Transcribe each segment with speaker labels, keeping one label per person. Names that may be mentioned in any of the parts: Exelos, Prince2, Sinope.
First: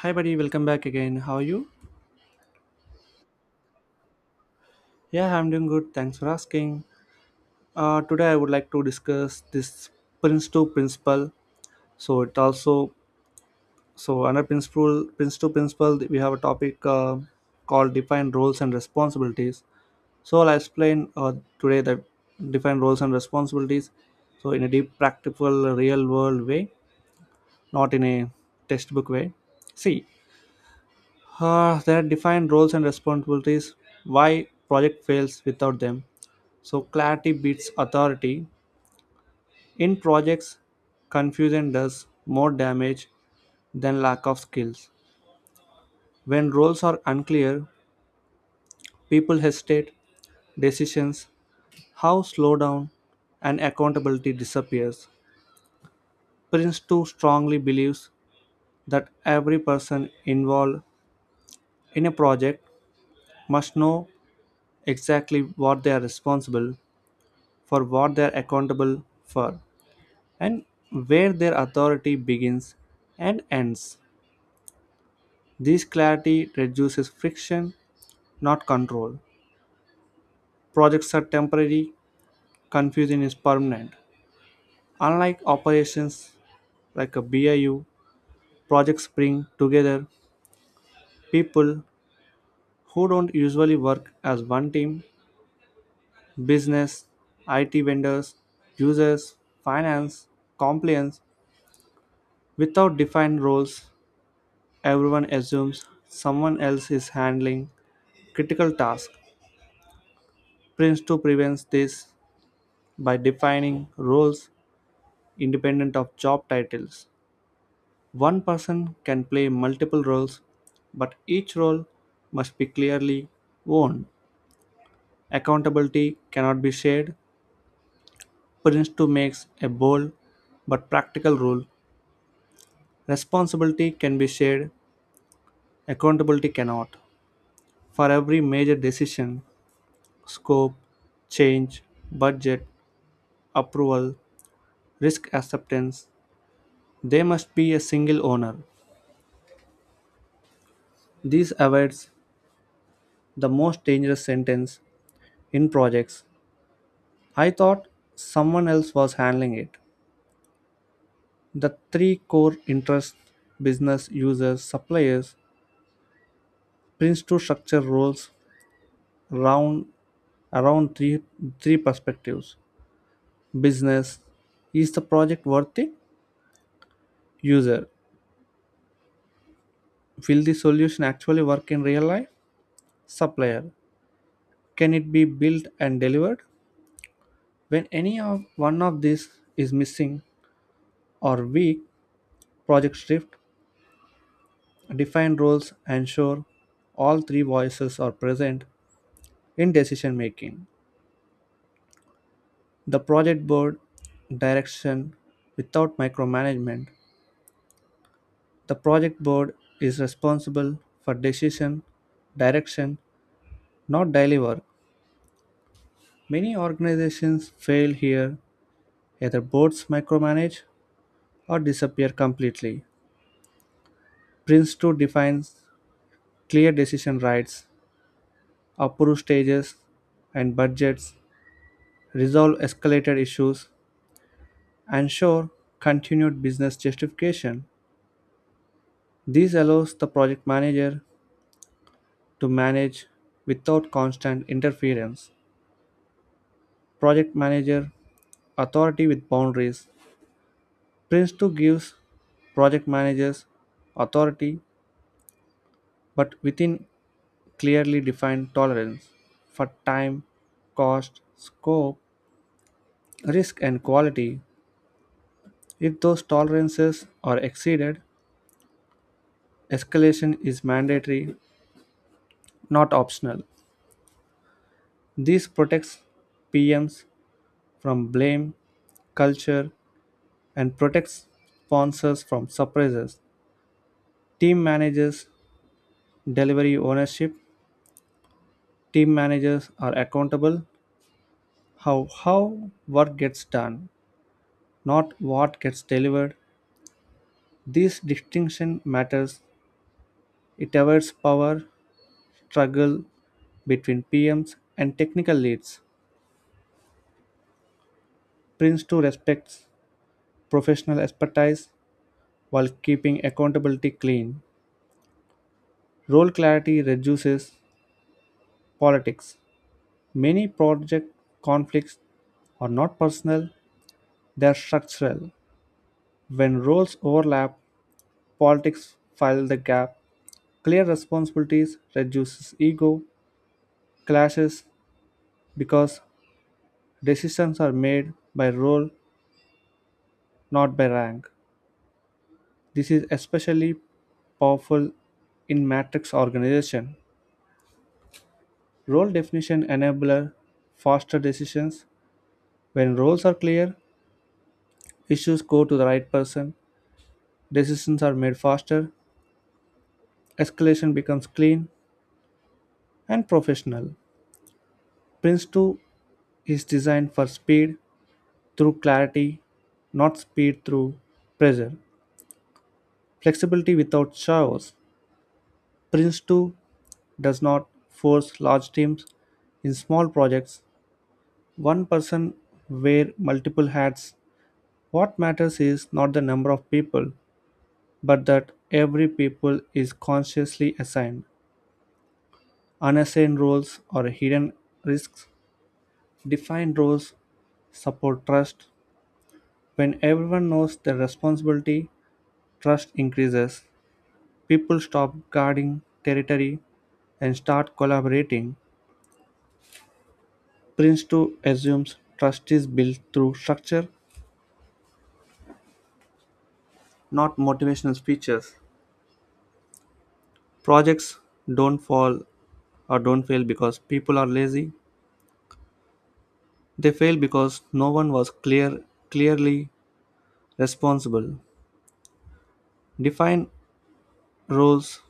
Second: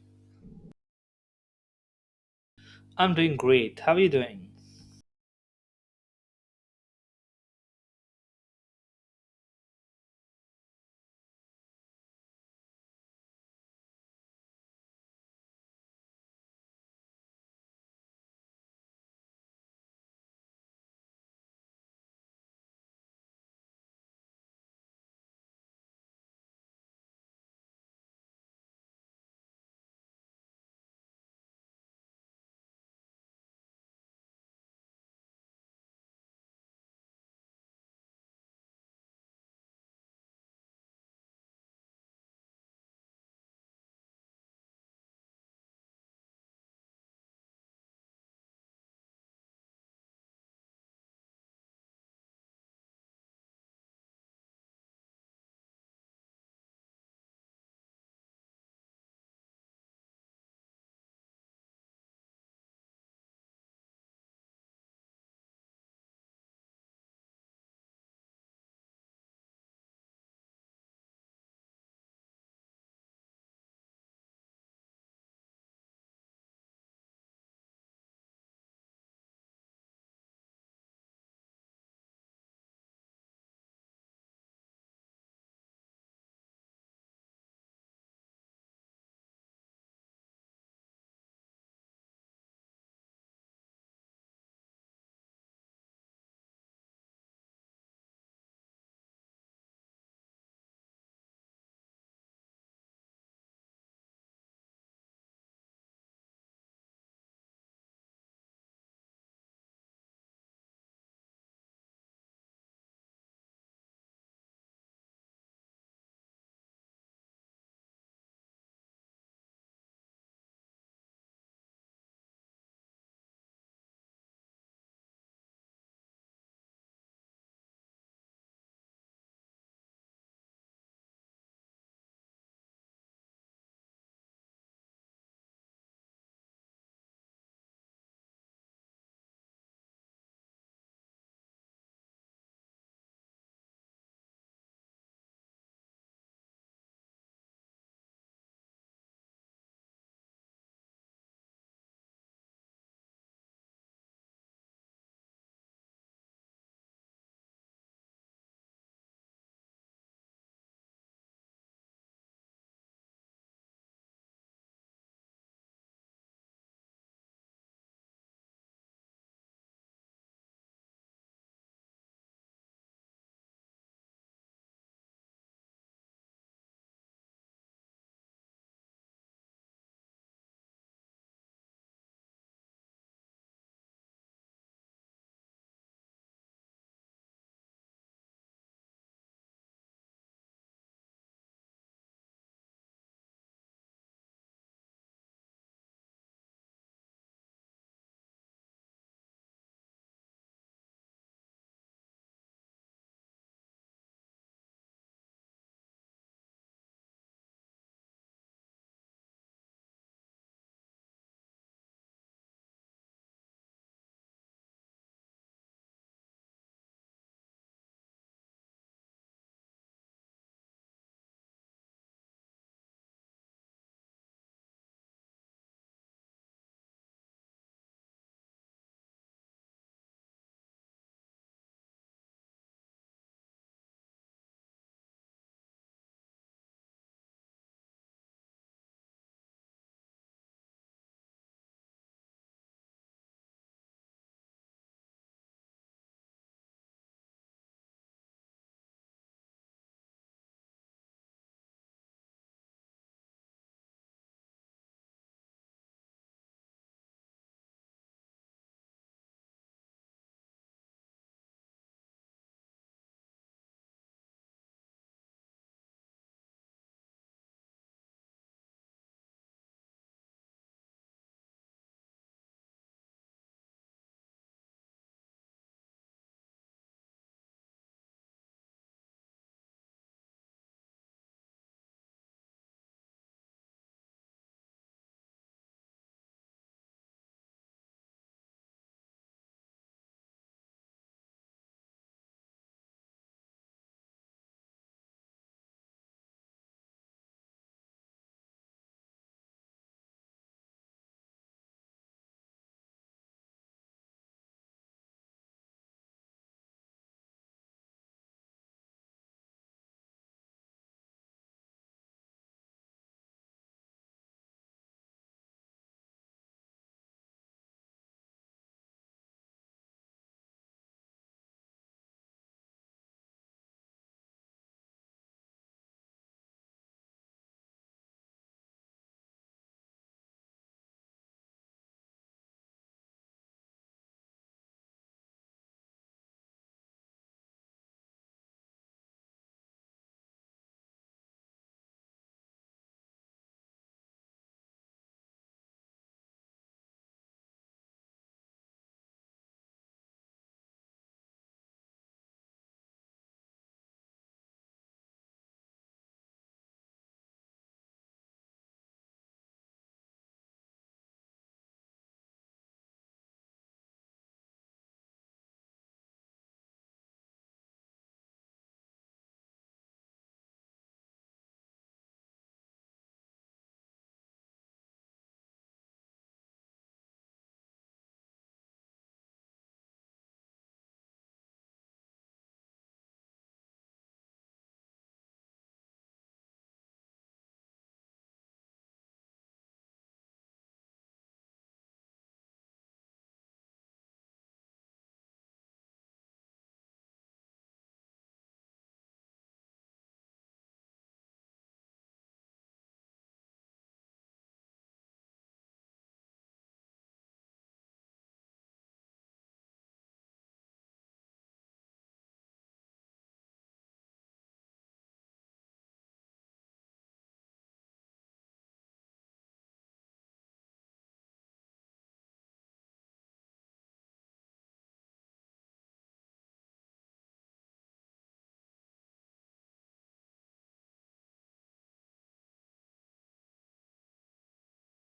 Speaker 1: Hi, buddy. Welcome back again. How are you?
Speaker 2: I'm doing great. How are you doing?
Speaker 1: Yeah, I'm doing good. Thanks for asking. Today, I would like to discuss this Prince to principle. So it also so Under principle Prince to principle, we have a topic called defined roles and responsibilities. So I'll explain today the defined roles and responsibilities. So in a deep, practical, real world way, not in a textbook way. See, there are defined roles and responsibilities. Why project fails without them? So clarity beats authority. In projects, confusion does more damage than lack of skills. When roles are unclear, people hesitate, decisions, how slow down, and accountability disappears. Prince too strongly believes that every person involved in a project must know exactly what they are responsible for, what they are accountable for, and where their authority begins and ends. This clarity reduces friction, not control. Projects are temporary, confusion is permanent. Unlike operations like a BIU, projects bring together people who don't usually work as one team, business, IT vendors, users, finance, compliance. Without defined roles, everyone assumes someone else is handling critical tasks. Prince2 prevents this by defining roles independent of job titles. One person can play multiple roles, but each role must be clearly owned. Accountability cannot be shared. Prince 2 makes a bold but practical rule. Responsibility can be shared, accountability cannot. For every major decision, scope, change, budget, approval, risk acceptance, there must be a single owner. This avoids the most dangerous sentence in projects. I thought someone else was handling it. The three core interests, business users, suppliers prints to structure roles round, around three perspectives. Business, is the project worthy? User, will the solution actually work in real life? Supplier, can it be built and delivered? When any of one of these is missing or weak, project drift. Define roles, ensure all three voices are present in decision making. The project board direction without micromanagement. The project board is responsible for decision direction, not daily work. Many organizations fail here. Either boards micromanage or disappear completely. Prince 2 defines clear decision rights, approve stages and budgets, resolve escalated issues, ensure continued business justification. This allows the project manager to manage without constant interference. Project manager authority with boundaries. Prince 2 gives project managers authority but within clearly defined tolerance for time, cost, scope, risk, and quality. If those tolerances are exceeded, escalation is mandatory, not optional. This protects PMs from blame culture and protects sponsors from surprises. Team managers delivery ownership. Team managers are accountable how work gets done, not what gets delivered. This distinction matters. It avoids power struggle between PMs and technical leads. Prince2 respects professional expertise while keeping accountability clean. Role clarity reduces politics. Many project conflicts are not personal, they are structural. When roles overlap, politics fill the gap. Clear responsibilities reduces ego clashes because decisions are made by role, not by rank. This is especially powerful in matrix organization. Role definition enabler faster decisions. When roles are clear, issues go to the right person. Decisions are made faster, escalation becomes clean and professional. Prince 2 is designed for speed through clarity, not speed through pressure. Flexibility without chaos. Prince 2 does not force large teams in small projects. One person wear multiple hats. What matters is not the number of people, but that every people is consciously assigned. Unassigned roles or hidden risks. Defined roles support trust. When everyone knows their responsibility, trust increases. People stop guarding territory and start collaborating. Prince 2 assumes trust is built through structure, not motivational speeches. Projects don't fall or don't fail because people are lazy. They fail because no one was clearly responsible. Define roles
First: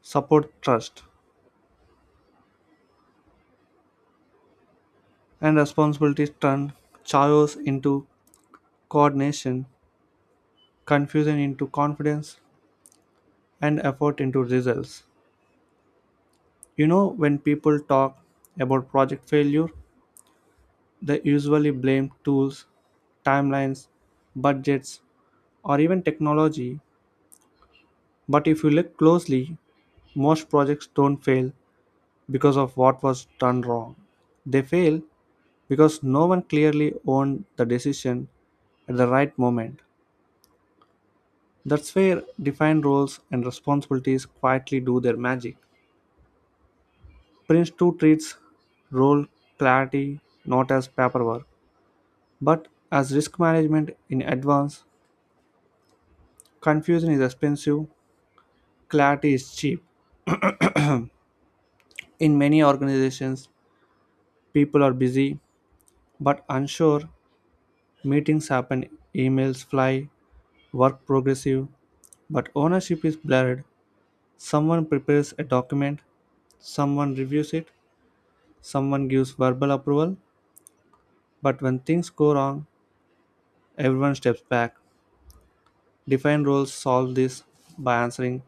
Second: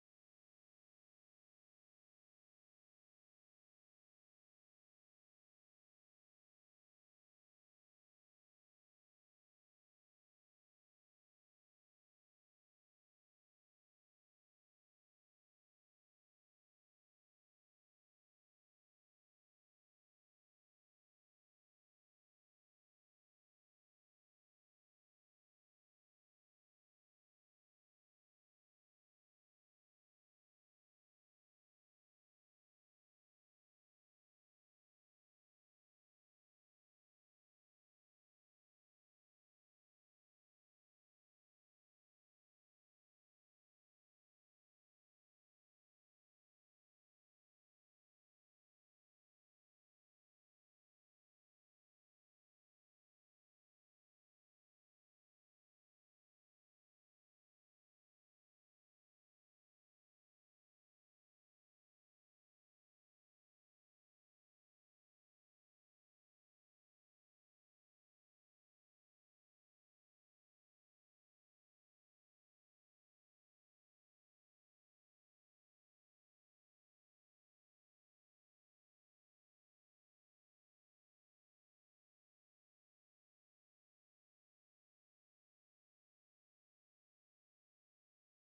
Speaker 1: support trust, and responsibilities turn chaos into coordination, confusion into confidence, and effort into results. You know, when people talk about project failure, they usually blame tools, timelines, budgets, or even technology. But if you look closely, most projects don't fail because of what was done wrong. They fail because no one clearly owned the decision at the right moment. That's where defined roles and responsibilities quietly do their magic. Prince 2 treats role clarity not as paperwork, but as risk management in advance. Confusion is expensive, clarity is cheap. In many organizations, people are busy but unsure, meetings happen, emails fly, work progressive, but ownership is blurred. Someone prepares a document, someone reviews it, someone gives verbal approval, but when things go wrong, everyone steps back. Defined roles solve this by answering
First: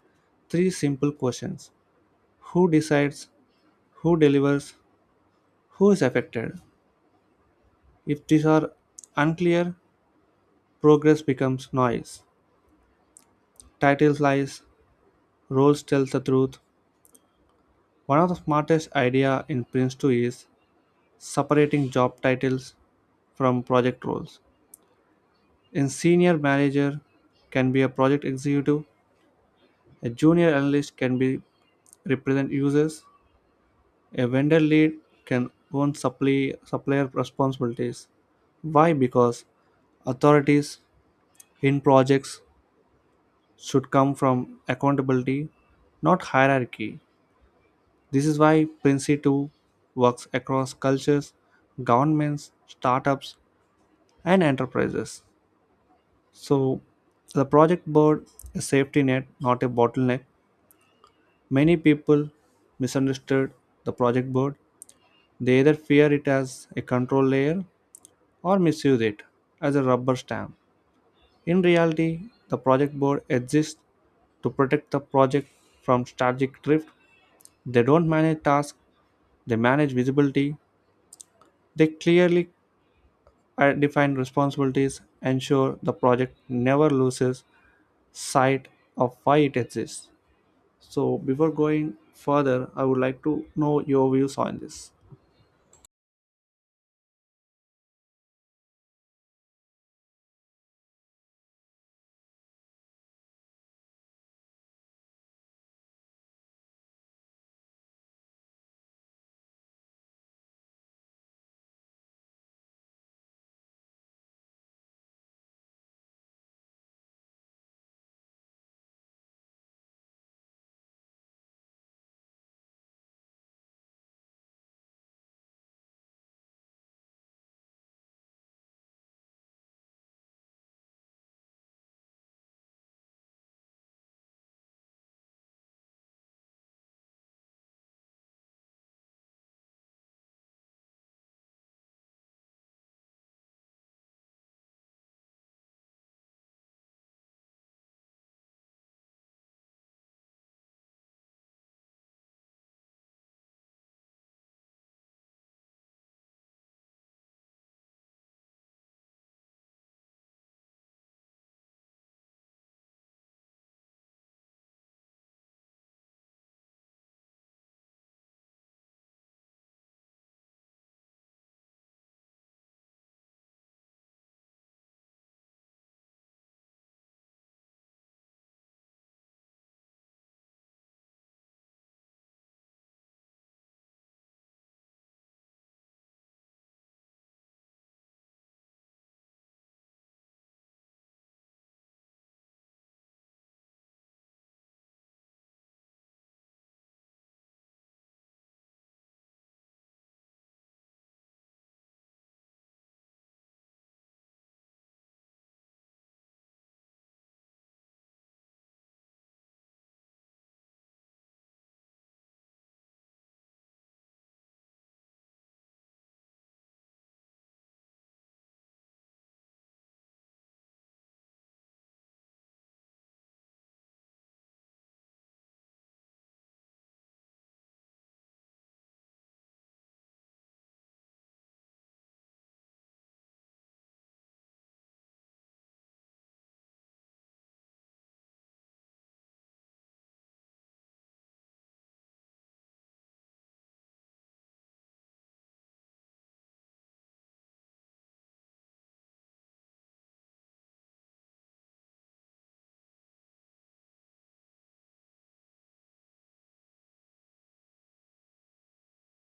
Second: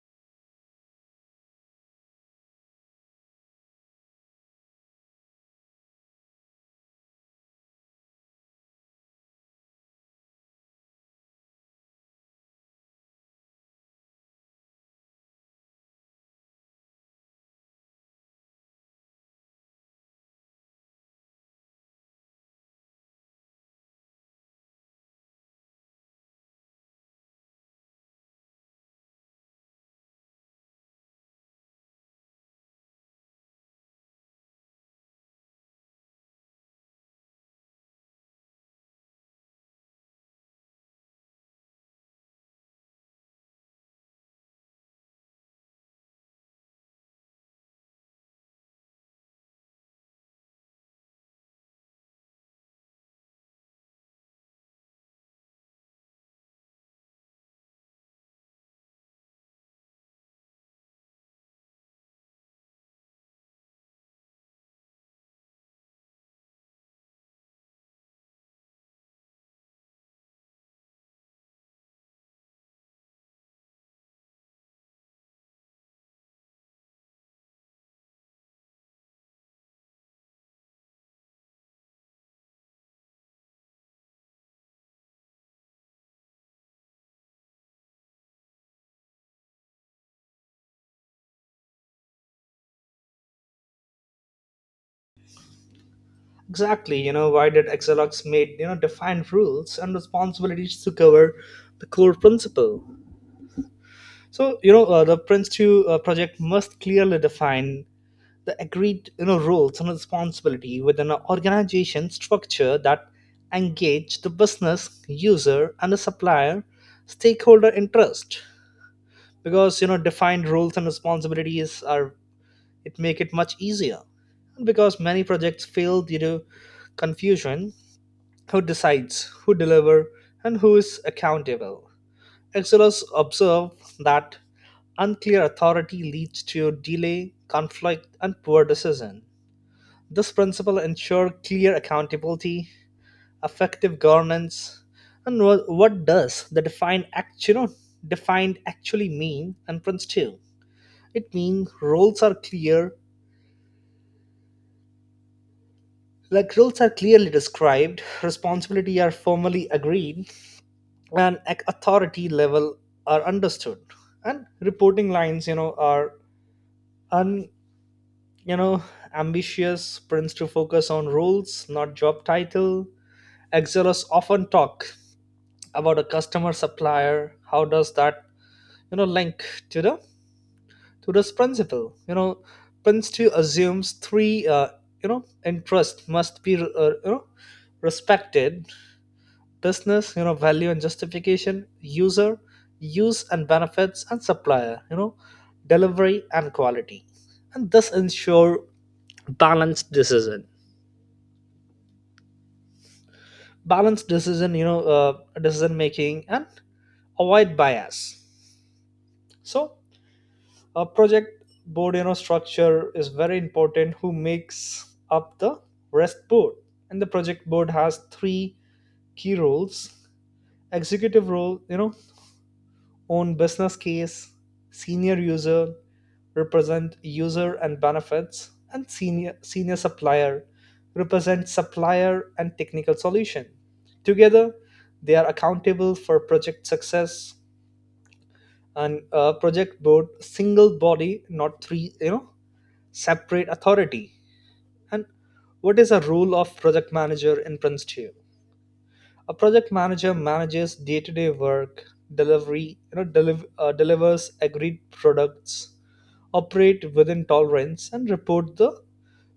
Speaker 1: three simple questions. Who decides? Who delivers? Who is affected? If these are unclear, progress becomes noise. Titles lies, roles tell the truth. One of the smartest idea in Prince 2 is separating job titles from project roles. A senior manager can be a project executive, a junior analyst can be represent users, a vendor lead can own supplier responsibilities. Why? Because authorities in projects should come from accountability, not hierarchy. This is why Princi 2 works across cultures, governments, startups, and enterprises. So, the project board is a safety net, not a bottleneck. Many people misunderstood the project board. They either fear it as a control layer or misuse it as a rubber stamp. In reality, the project board exists to protect the project from strategic drift. They don't manage tasks, they manage visibility. They clearly define responsibilities, ensure the project never loses sight of why it exists. So, before going further, I would like to know your views on this.
Speaker 2: Exactly, you know, why did Exelux made, you know, defined rules and responsibilities to cover the core principle? So, you know, the Prince2 project must clearly define the agreed, you know, roles and responsibility within an organization structure that engage the business, user, and the supplier stakeholder interest. Because, you know, defined roles and responsibilities are, it make it much easier, and because many projects fail due to confusion, who decides, who deliver, and who is accountable. Excellers observe that unclear authority leads to delay, conflict, and poor decision. This principle ensure clear accountability, effective governance. And what does the defined act, you know, defined actually mean? And prince too, it means roles are clear. Like roles are clearly described, responsibility are formally agreed, and authority level are understood. And reporting lines, you know, are un, you know, ambitious. Prince to focus on roles, not job title. Exelos often talk about a customer supplier. How does that, you know, link to the to this principle? You know, prince to assumes three, you know, interest must be, you know, respected: business, you know, value and justification; user, use and benefits; and supplier, you know, delivery and quality. And this ensure balanced decision, you know, decision making, and avoid bias. So a project board, you know, structure is very important. Who makes up the rest board? And the project board has three key roles. Executive role, you know, own business case. Senior user, represent user and benefits. And senior supplier, represent supplier and technical solution. Together, they are accountable for project success. And project board single body, not three, you know, separate authority. And what is the role of project manager in Prince 2? A project manager manages day-to-day work, delivery, you know, delivers agreed products, operate within tolerance, and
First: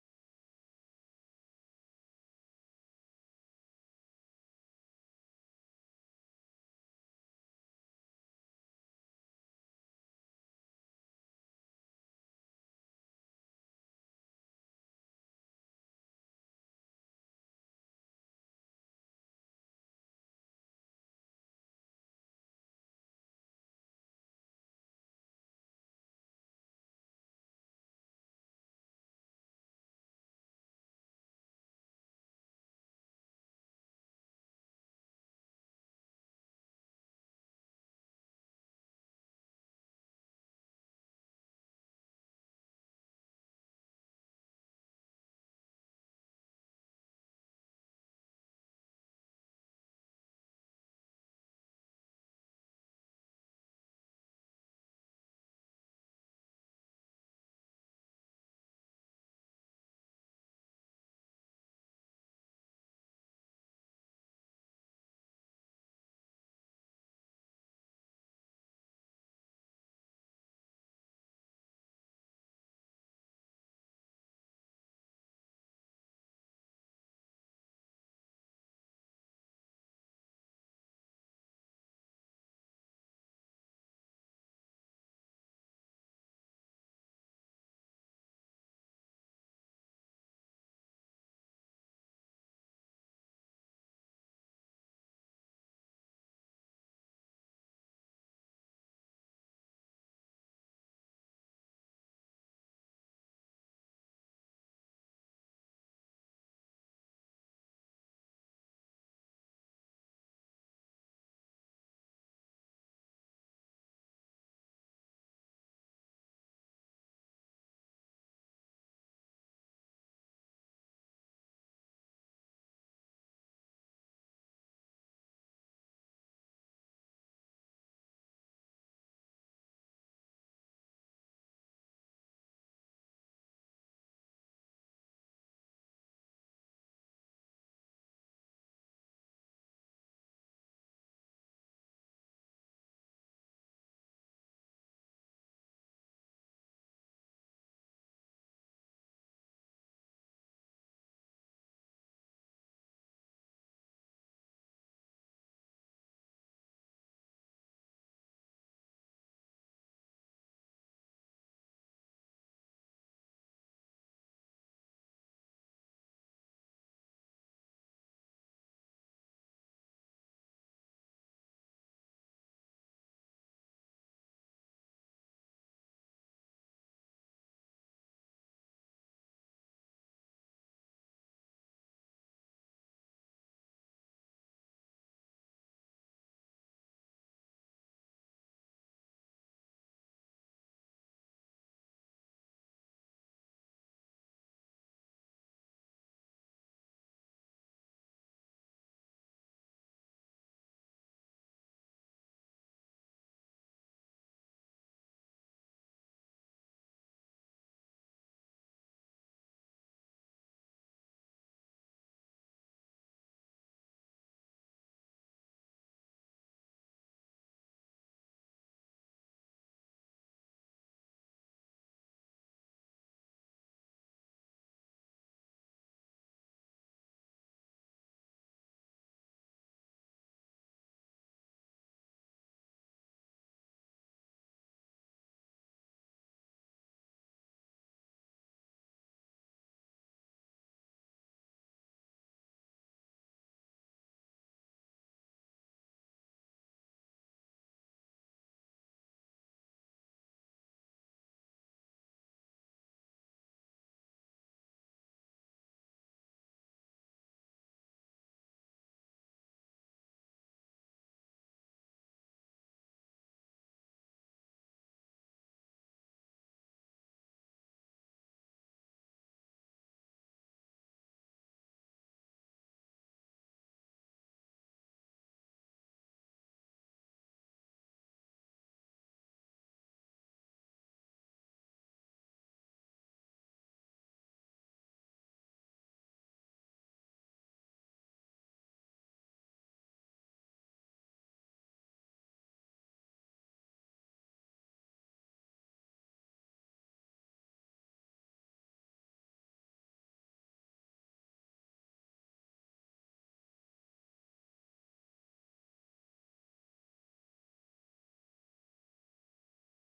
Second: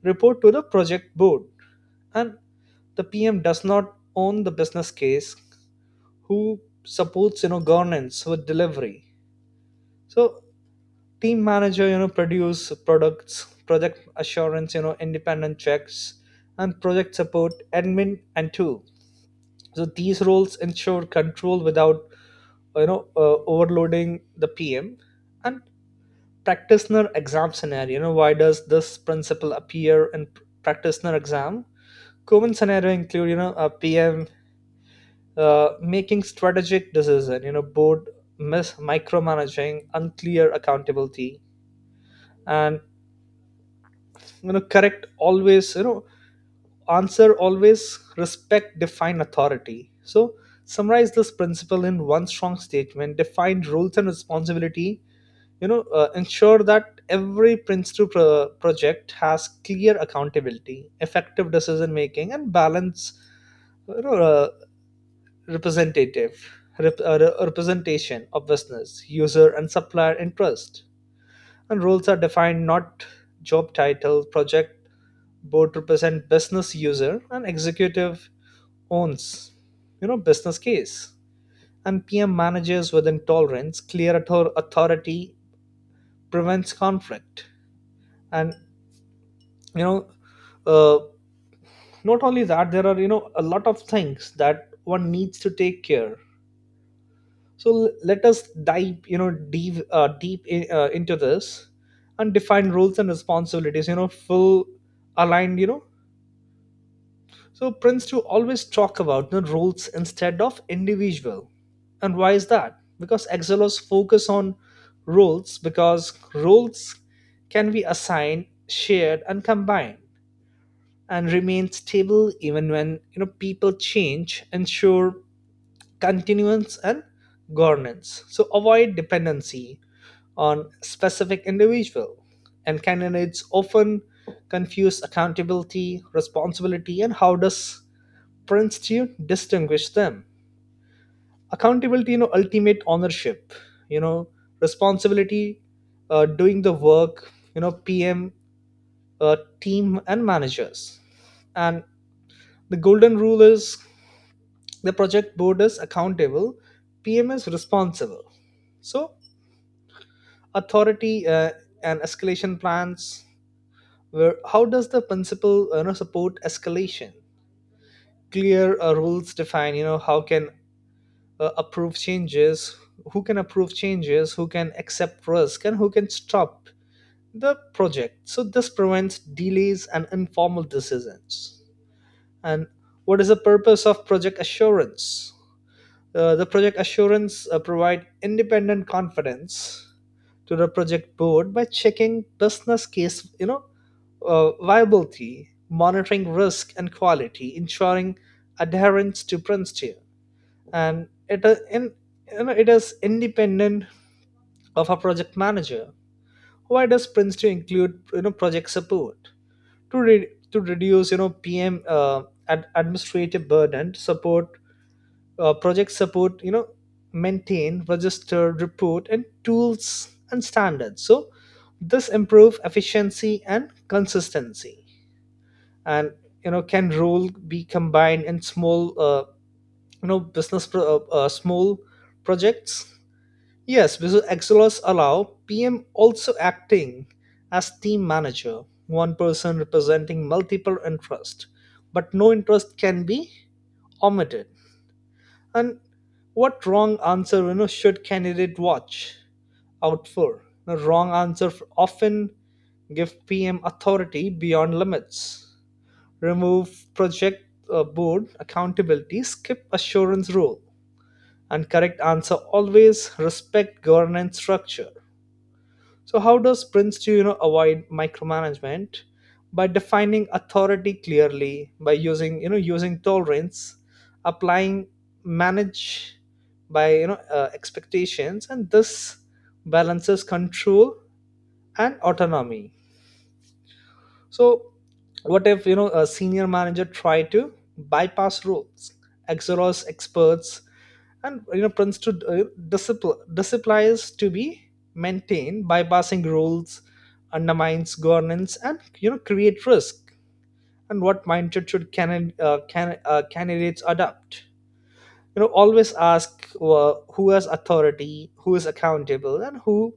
Speaker 2: report to the project board. And the PM does not own the business case, who supports, you know, governance with delivery. So team manager, you know, produce products. Project assurance, you know, independent checks. And project support, admin and two. So these roles ensure control without, you know, overloading the PM. And practitioner exam scenario, you know, why does this principle appear in practitioner exam? Common scenario include, you know, a PM making strategic decision, you know, board micromanaging, unclear accountability. And, you know, correct always, you know, answer always respect define authority. So summarize this principle in one strong statement: define roles and responsibility, you know, ensure that every prince 2 project has clear accountability, effective decision making, and balance, you know, representative, representation of business, user, and supplier interest. And roles are defined, not job title. Project board represent business user, and executive owns, you know, business case. And PM manages with intolerance, clear authority, prevents conflict, and you know. Uh, Not only that, there are, you know, a lot of things that one needs to take care. So let us dive, you know, deep in, into this, and define roles and responsibilities, you know, full aligned, you know. So prince to always talk about the roles instead of individual. And why is that? Because exelos focus on roles, because roles can be assigned, shared, and combined, and remain stable even when, you know, people change, ensure continuance and governance, so avoid dependency on specific individual. And candidates often confuse accountability, responsibility, and how does princeton distinguish them? Accountability, you know, ultimate ownership, you know. Responsibility, doing the work, you know, PM, team and managers. And the golden rule is, the project board is accountable, PM is responsible. So authority, and escalation plans, where, how does the principle, you know, support escalation? Clear, rules define, you know, how can, approve changes, who can approve changes, who can accept risk, and who can stop the project. So this prevents delays and informal decisions. And what is the purpose of project assurance? The project assurance provide independent confidence to the project board by checking business case, you know, viability, monitoring risk and quality, ensuring adherence to principle, and you know, it is independent of a project manager. Why does Prince to include, you know, project support? To reduce, you know, PM, administrative burden. To support, project support, you know, maintain register, report, and tools and standards. So this improve efficiency and consistency. And, you know, can role be combined in small, you know, business small projects? Yes, because excelos allow PM also acting as team manager, one person representing multiple interest, but no interest can be omitted. And what wrong answer, you know, should candidate watch out for? The wrong answer often give PM authority beyond limits, remove project, board accountability, skip assurance rule, and correct answer always respect governance structure. So how does Prince to, you know, avoid micromanagement? By defining authority clearly, by using you know using tolerance, applying manage by, you know, expectations, and this balances control and autonomy. So what if, you know, a senior manager try to bypass rules, exhaust experts, and, you know, prince to disciplines to be maintained? Bypassing rules undermines governance and, you know, create risk. And what mindset should candidates adopt? You know, always ask, who has authority, who is accountable, and who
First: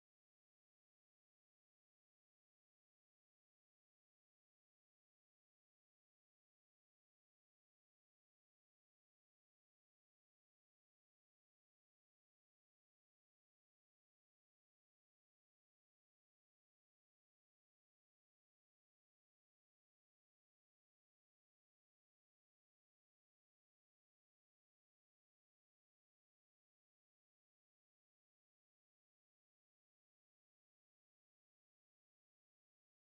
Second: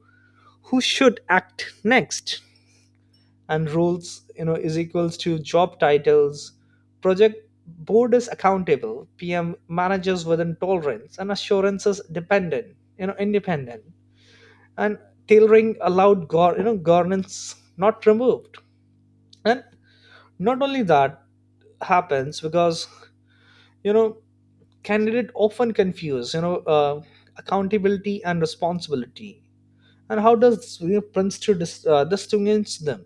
Speaker 2: who should act next. And roles, you know, is equals to job titles. Project board is accountable, PM manages within tolerance, and assurance is dependent, you know, independent. And tailoring allowed, you know, governance not removed. And not only that, happens because, you know, candidate often confuse, you know, accountability and responsibility. And how does, you know, prince to distinguish them?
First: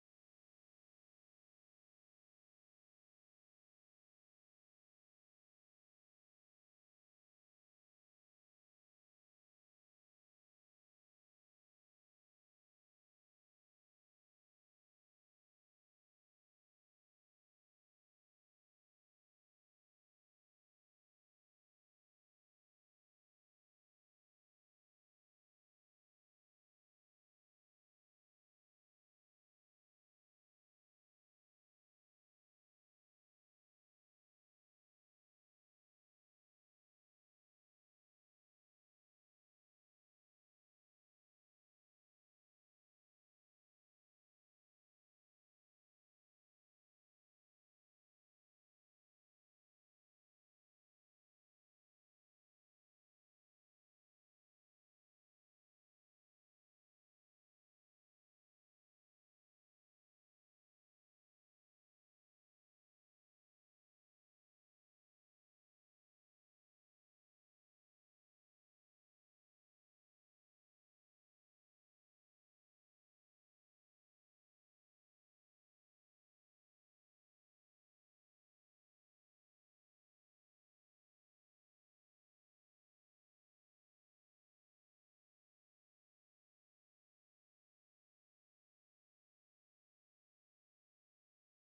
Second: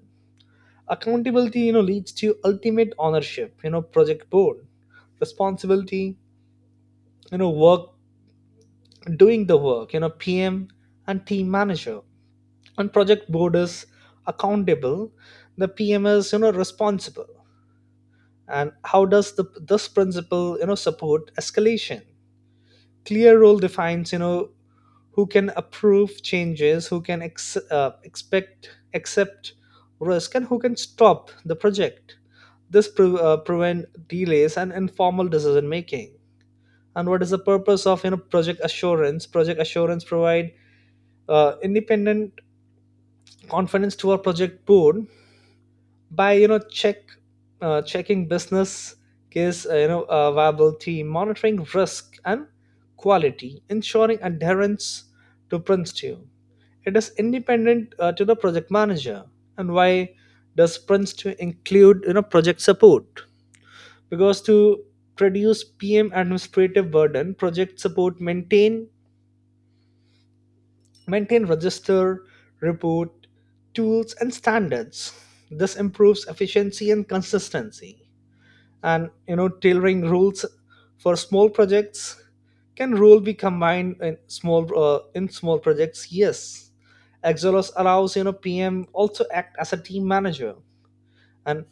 Speaker 2: Accountability, you know, leads to ultimate ownership, you know, project board. Responsibility, you know, work doing the work, you know, PM and team manager. And project board is accountable, the PM is, you know, responsible. And how does the this principle, you know, support escalation? Clear role defines, you know, who can approve changes, who can ex- expect accept risk, and who can stop the project. This prevent delays and informal decision making. And what is the purpose of, you know, project assurance? Project assurance provide independent confidence to our project board by, you know, checking business case, you know, viability, monitoring risk and quality, ensuring adherence to principle. It is independent to the project manager. And why does Prince to include, you know, project support? Because to produce PM administrative burden, project support maintain register, report, tools, and standards. This improves efficiency and consistency. And, you know, tailoring rules for small projects. Can rule be combined in small projects? Yes, exolos allows, you know, PM also act as a team manager. And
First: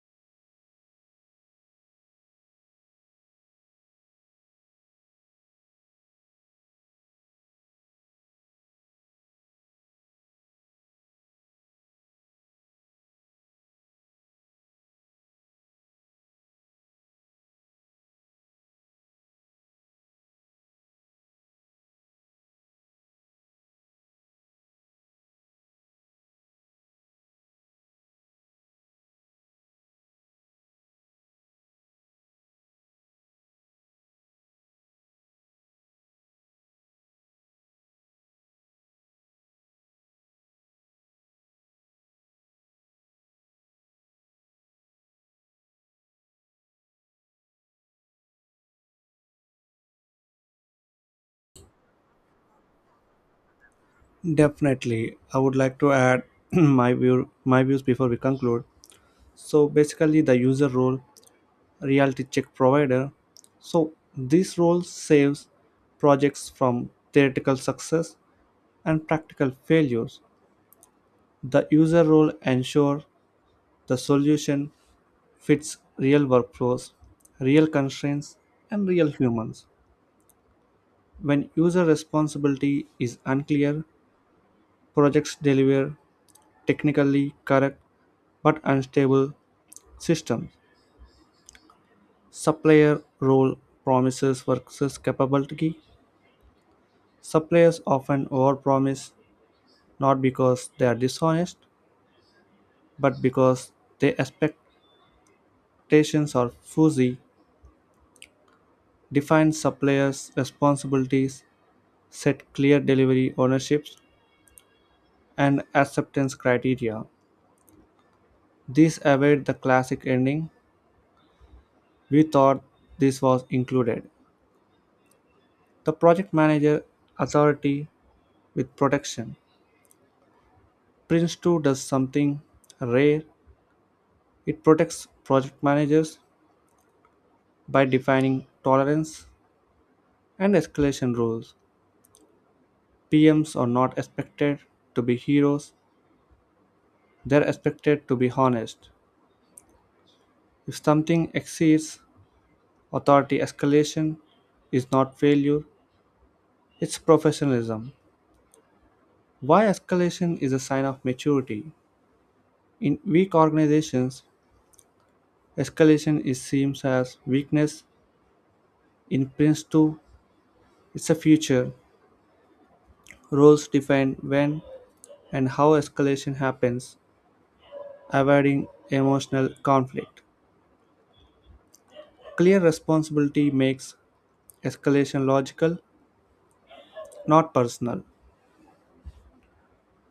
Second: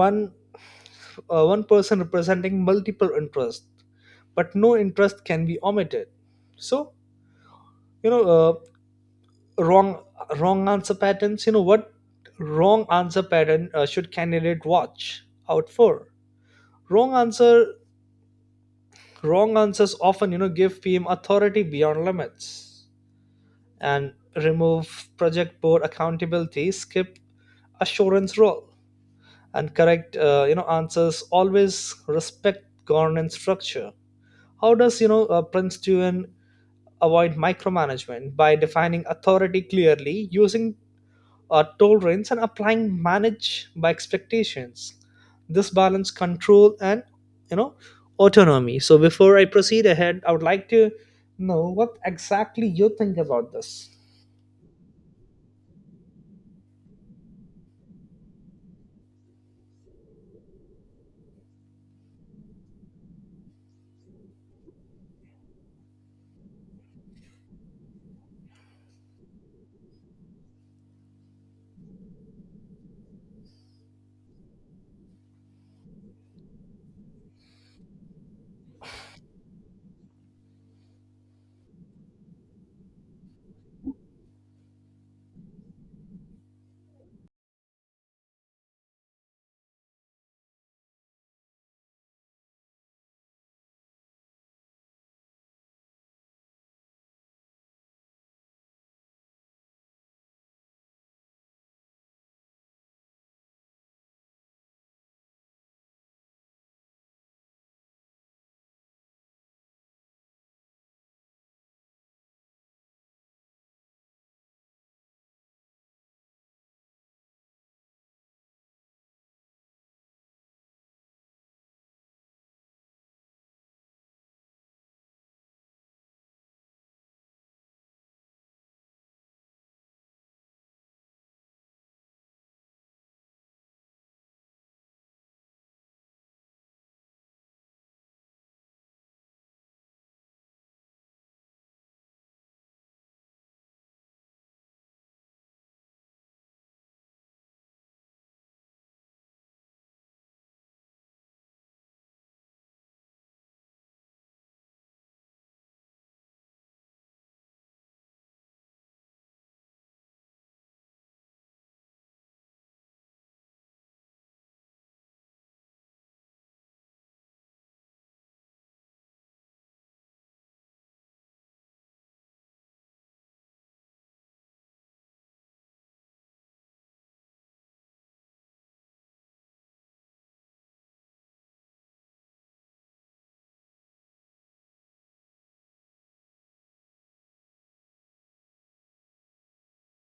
Speaker 2: one one person representing multiple interests, but no interest can be omitted. So, you know, wrong, wrong answer patterns you know what wrong answer pattern should candidate watch out for? wrong answer Wrong answers often, you know, give PM authority beyond limits and remove project board accountability, skip assurance role, and correct, you know, answers always respect governance structure. How does, you know, Princeton avoid micromanagement? By defining authority clearly, using tolerance and applying manage by expectations. This balance control and, you know, autonomy. So before I proceed ahead, I would like to know what exactly you think about this.
Speaker 1: Definitely, I would like to add my views before we conclude. So basically, the user role reality check provider. So this role saves projects from theoretical success and practical failures. The user role ensures the solution fits real workflows, real constraints, and real humans. When user responsibility is unclear, projects deliver technically correct but unstable systems. Supplier role promises versus capability. Suppliers often overpromise not because they are dishonest, but because their expectations are fuzzy, define suppliers' responsibilities, set clear delivery ownerships, and acceptance criteria. These avoid the classic ending. We thought this was included. The project manager authority with protection. Prince 2 does something rare. It protects project managers by defining tolerance and escalation rules. PMs are not expected to be heroes, they're expected to be honest. If something exceeds authority, escalation is not failure, it's professionalism. Why escalation is a sign of maturity. In weak organizations, escalation is seen as weakness. In Prince 2, it's a future. Roles define when and how escalation happens, avoiding emotional conflict. Clear responsibility makes escalation logical not personal.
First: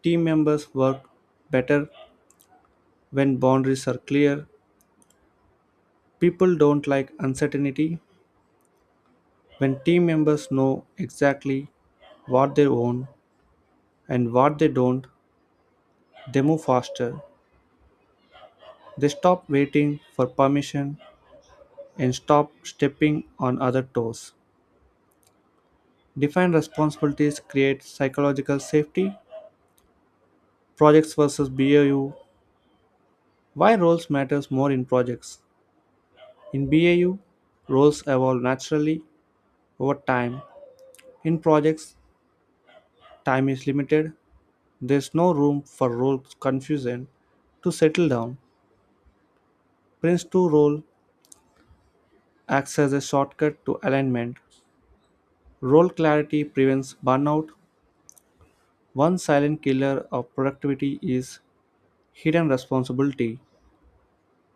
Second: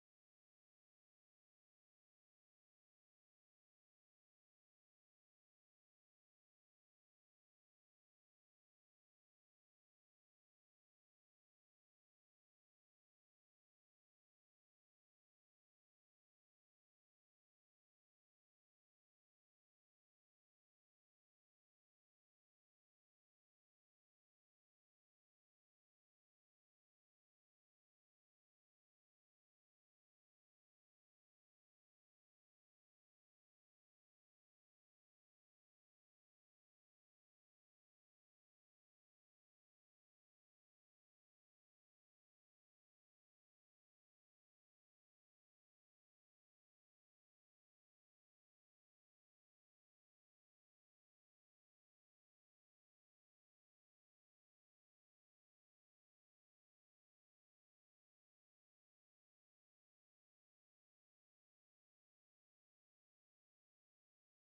Speaker 1: Team members work better when boundaries are clear. People don't like uncertainty. When team members know exactly what they own and what they don't, they move faster. They stop waiting for permission and stop stepping on other toes. Defined responsibilities create psychological safety. Projects versus BAU. Why roles matters more in projects? In BAU, roles evolve naturally over time. In projects, time is limited. There's no room for role confusion. To settle down, Prince 2 role acts as a shortcut to alignment. Role clarity prevents burnout. One silent killer of productivity is hidden responsibility.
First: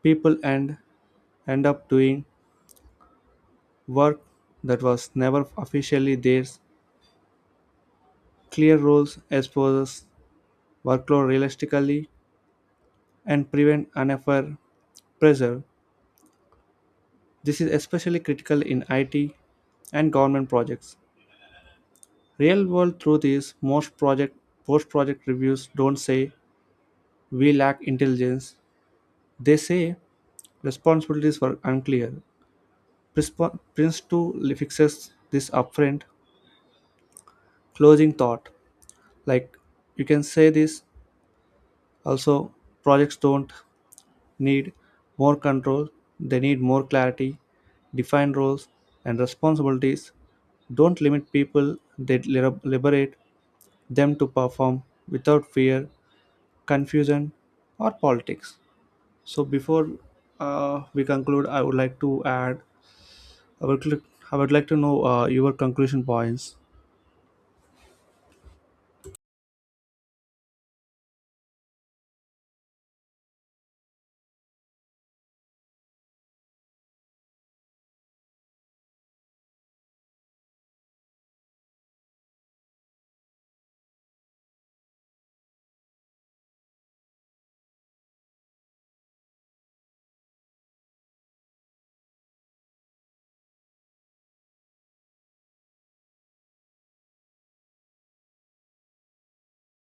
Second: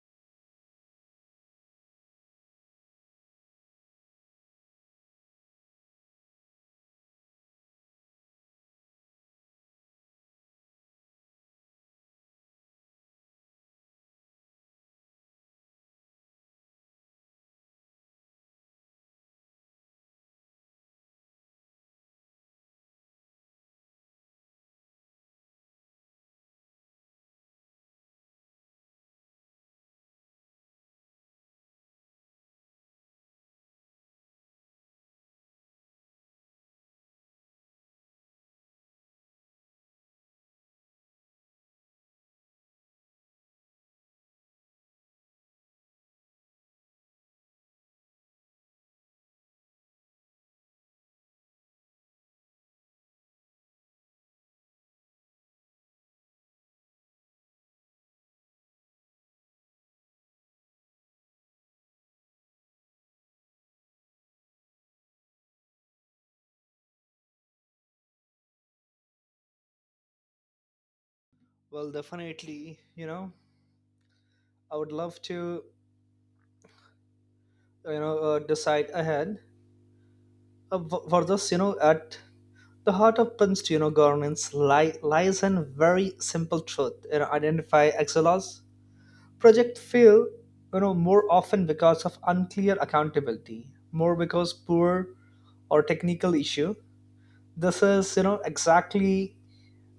Speaker 1: People end, End up doing work that was never officially theirs. Clear roles exposes workload realistically and prevent unfair pressure. This is especially critical in IT and government projects. Real world truth is most project post project reviews don't say we lack intelligence. They say responsibilities were unclear. Prince 2 fixes this upfront closing thought. Like you can say this also projects don't need more control, they need more clarity, defined roles and responsibilities. Don't limit people, they liberate them to perform without fear, confusion, or politics. So before we conclude, I would like to add, I would, like- I would like to know your conclusion points.
Speaker 2: Well, definitely, you know, I would love to, you know, decide ahead for this. You know, at the heart of prince, you know, governance lies in very simple truth, you know, identify excellence. Projects fail, you know, more often because of unclear accountability, more because poor or technical issue. This is, you know, exactly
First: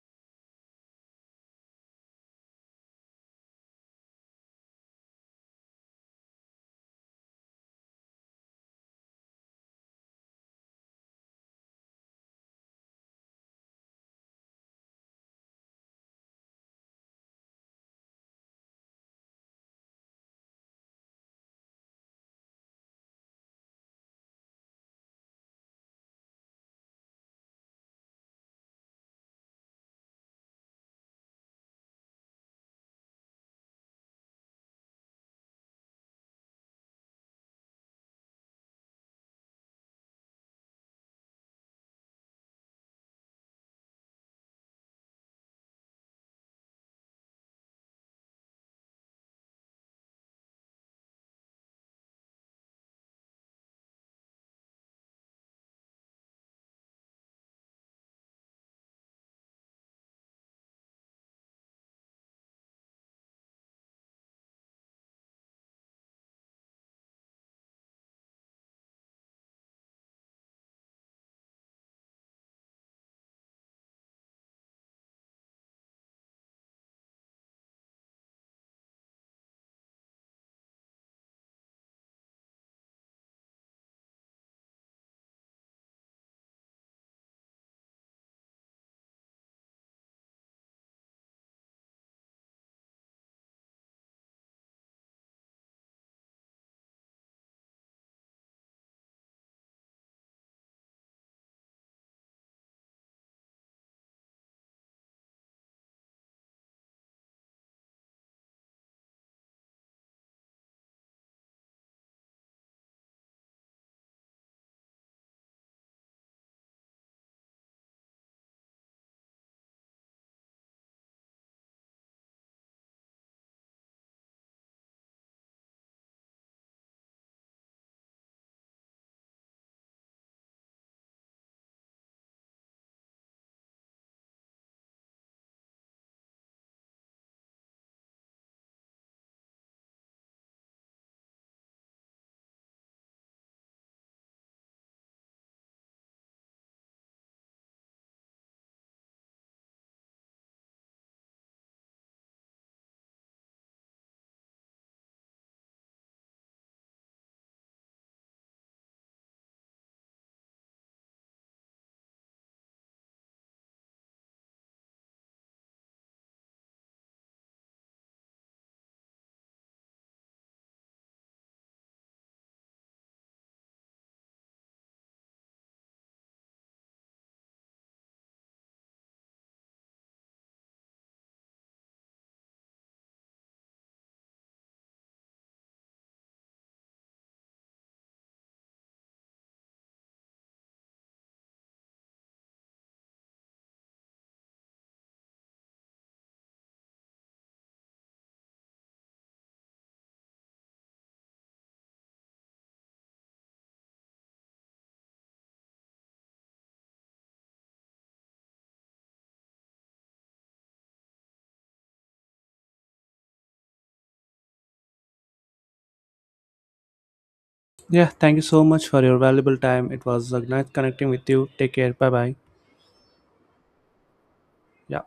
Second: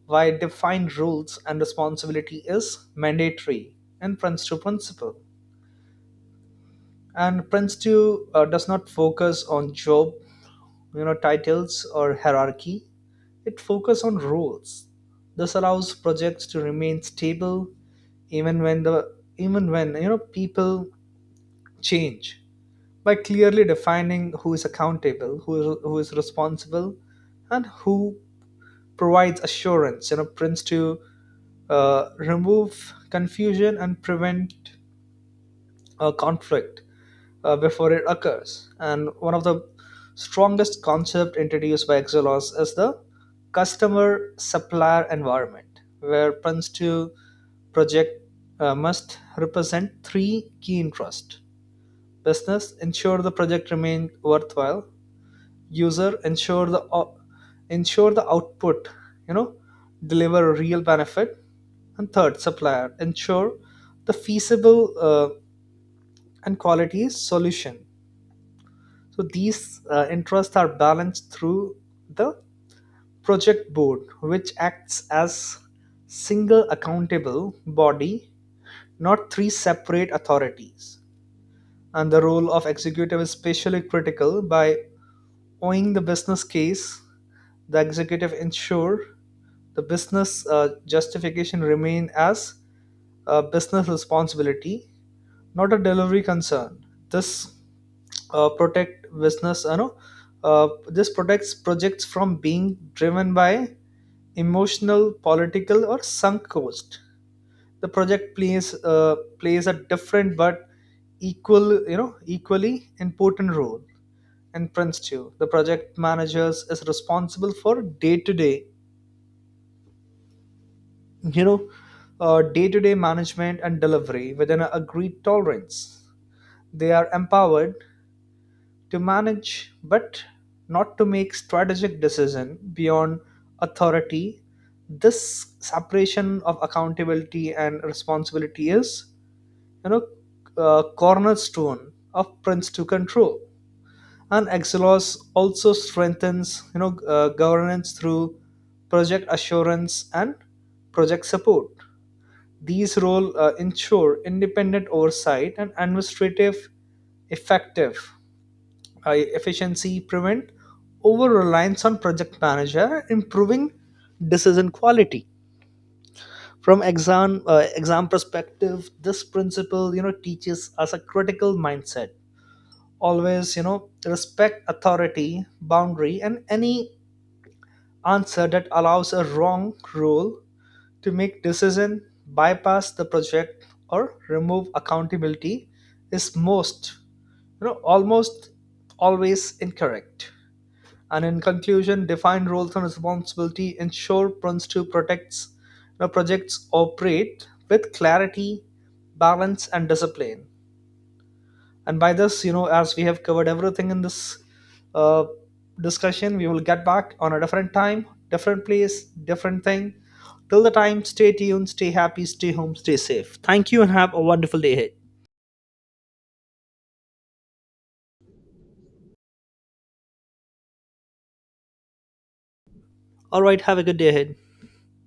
Speaker 2: why defined rules and responsibility is mandatory in Prince 2 principle. And Prince 2, does not focus on job, you know, titles or hierarchy. It focuses on rules. This allows projects to remain stable even when the even when, you know, people change, by clearly defining who is accountable, who is responsible, and who provides assurance. You know, Prince to remove confusion and prevent conflict before it occurs. And one of the strongest concept introduced by Exelos is the customer supplier environment, where Prince to project must represent three key interests: business, ensure the project remains worthwhile; user, ensure the output, you know, deliver a real benefit; and third, supplier, ensure the feasible, and quality solution. So these, interests are balanced through the project board, which acts as single accountable body, not three separate authorities. And the role of executive is especially critical. By owning the business case, the executive ensure the business, justification remain as a business responsibility, not a delivery concern. This, protect business you know this protects projects from being driven by emotional, political, or sunk cost. The project plays a different but equal, you know, equally important role in prince 2. The project managers is responsible for day to day you know day-to-day management and delivery within an agreed tolerance. They are empowered to manage, but not to make strategic decision beyond authority. This separation of accountability and responsibility is, you know, cornerstone of prince to control. And Exelos also strengthens, you know, governance through project assurance and project support. These roles ensure independent oversight and administrative effective, efficiency, prevent over reliance on project manager, improving decision quality. From exam perspective, this principle, you know, teaches us a critical mindset. Always, you know, respect authority, boundary, and any answer that allows a wrong rule to make decision, bypass the project, or remove accountability is most, you know, almost always incorrect. And in conclusion, define roles and responsibility ensure prince 2 protects, you know, projects operate with clarity, balance, and discipline. And by this, you know, as we have covered everything in this, uh, discussion, we will get back on a different time, different place, different thing. Till the time, stay tuned, stay happy, stay home, stay safe. Thank you, and have a wonderful day ahead.
Speaker 1: Yeah, thank you so much for your valuable time. It was a nice connecting with you. Take care. Bye bye.
Speaker 2: All right, have a good day ahead.
Speaker 1: Yeah.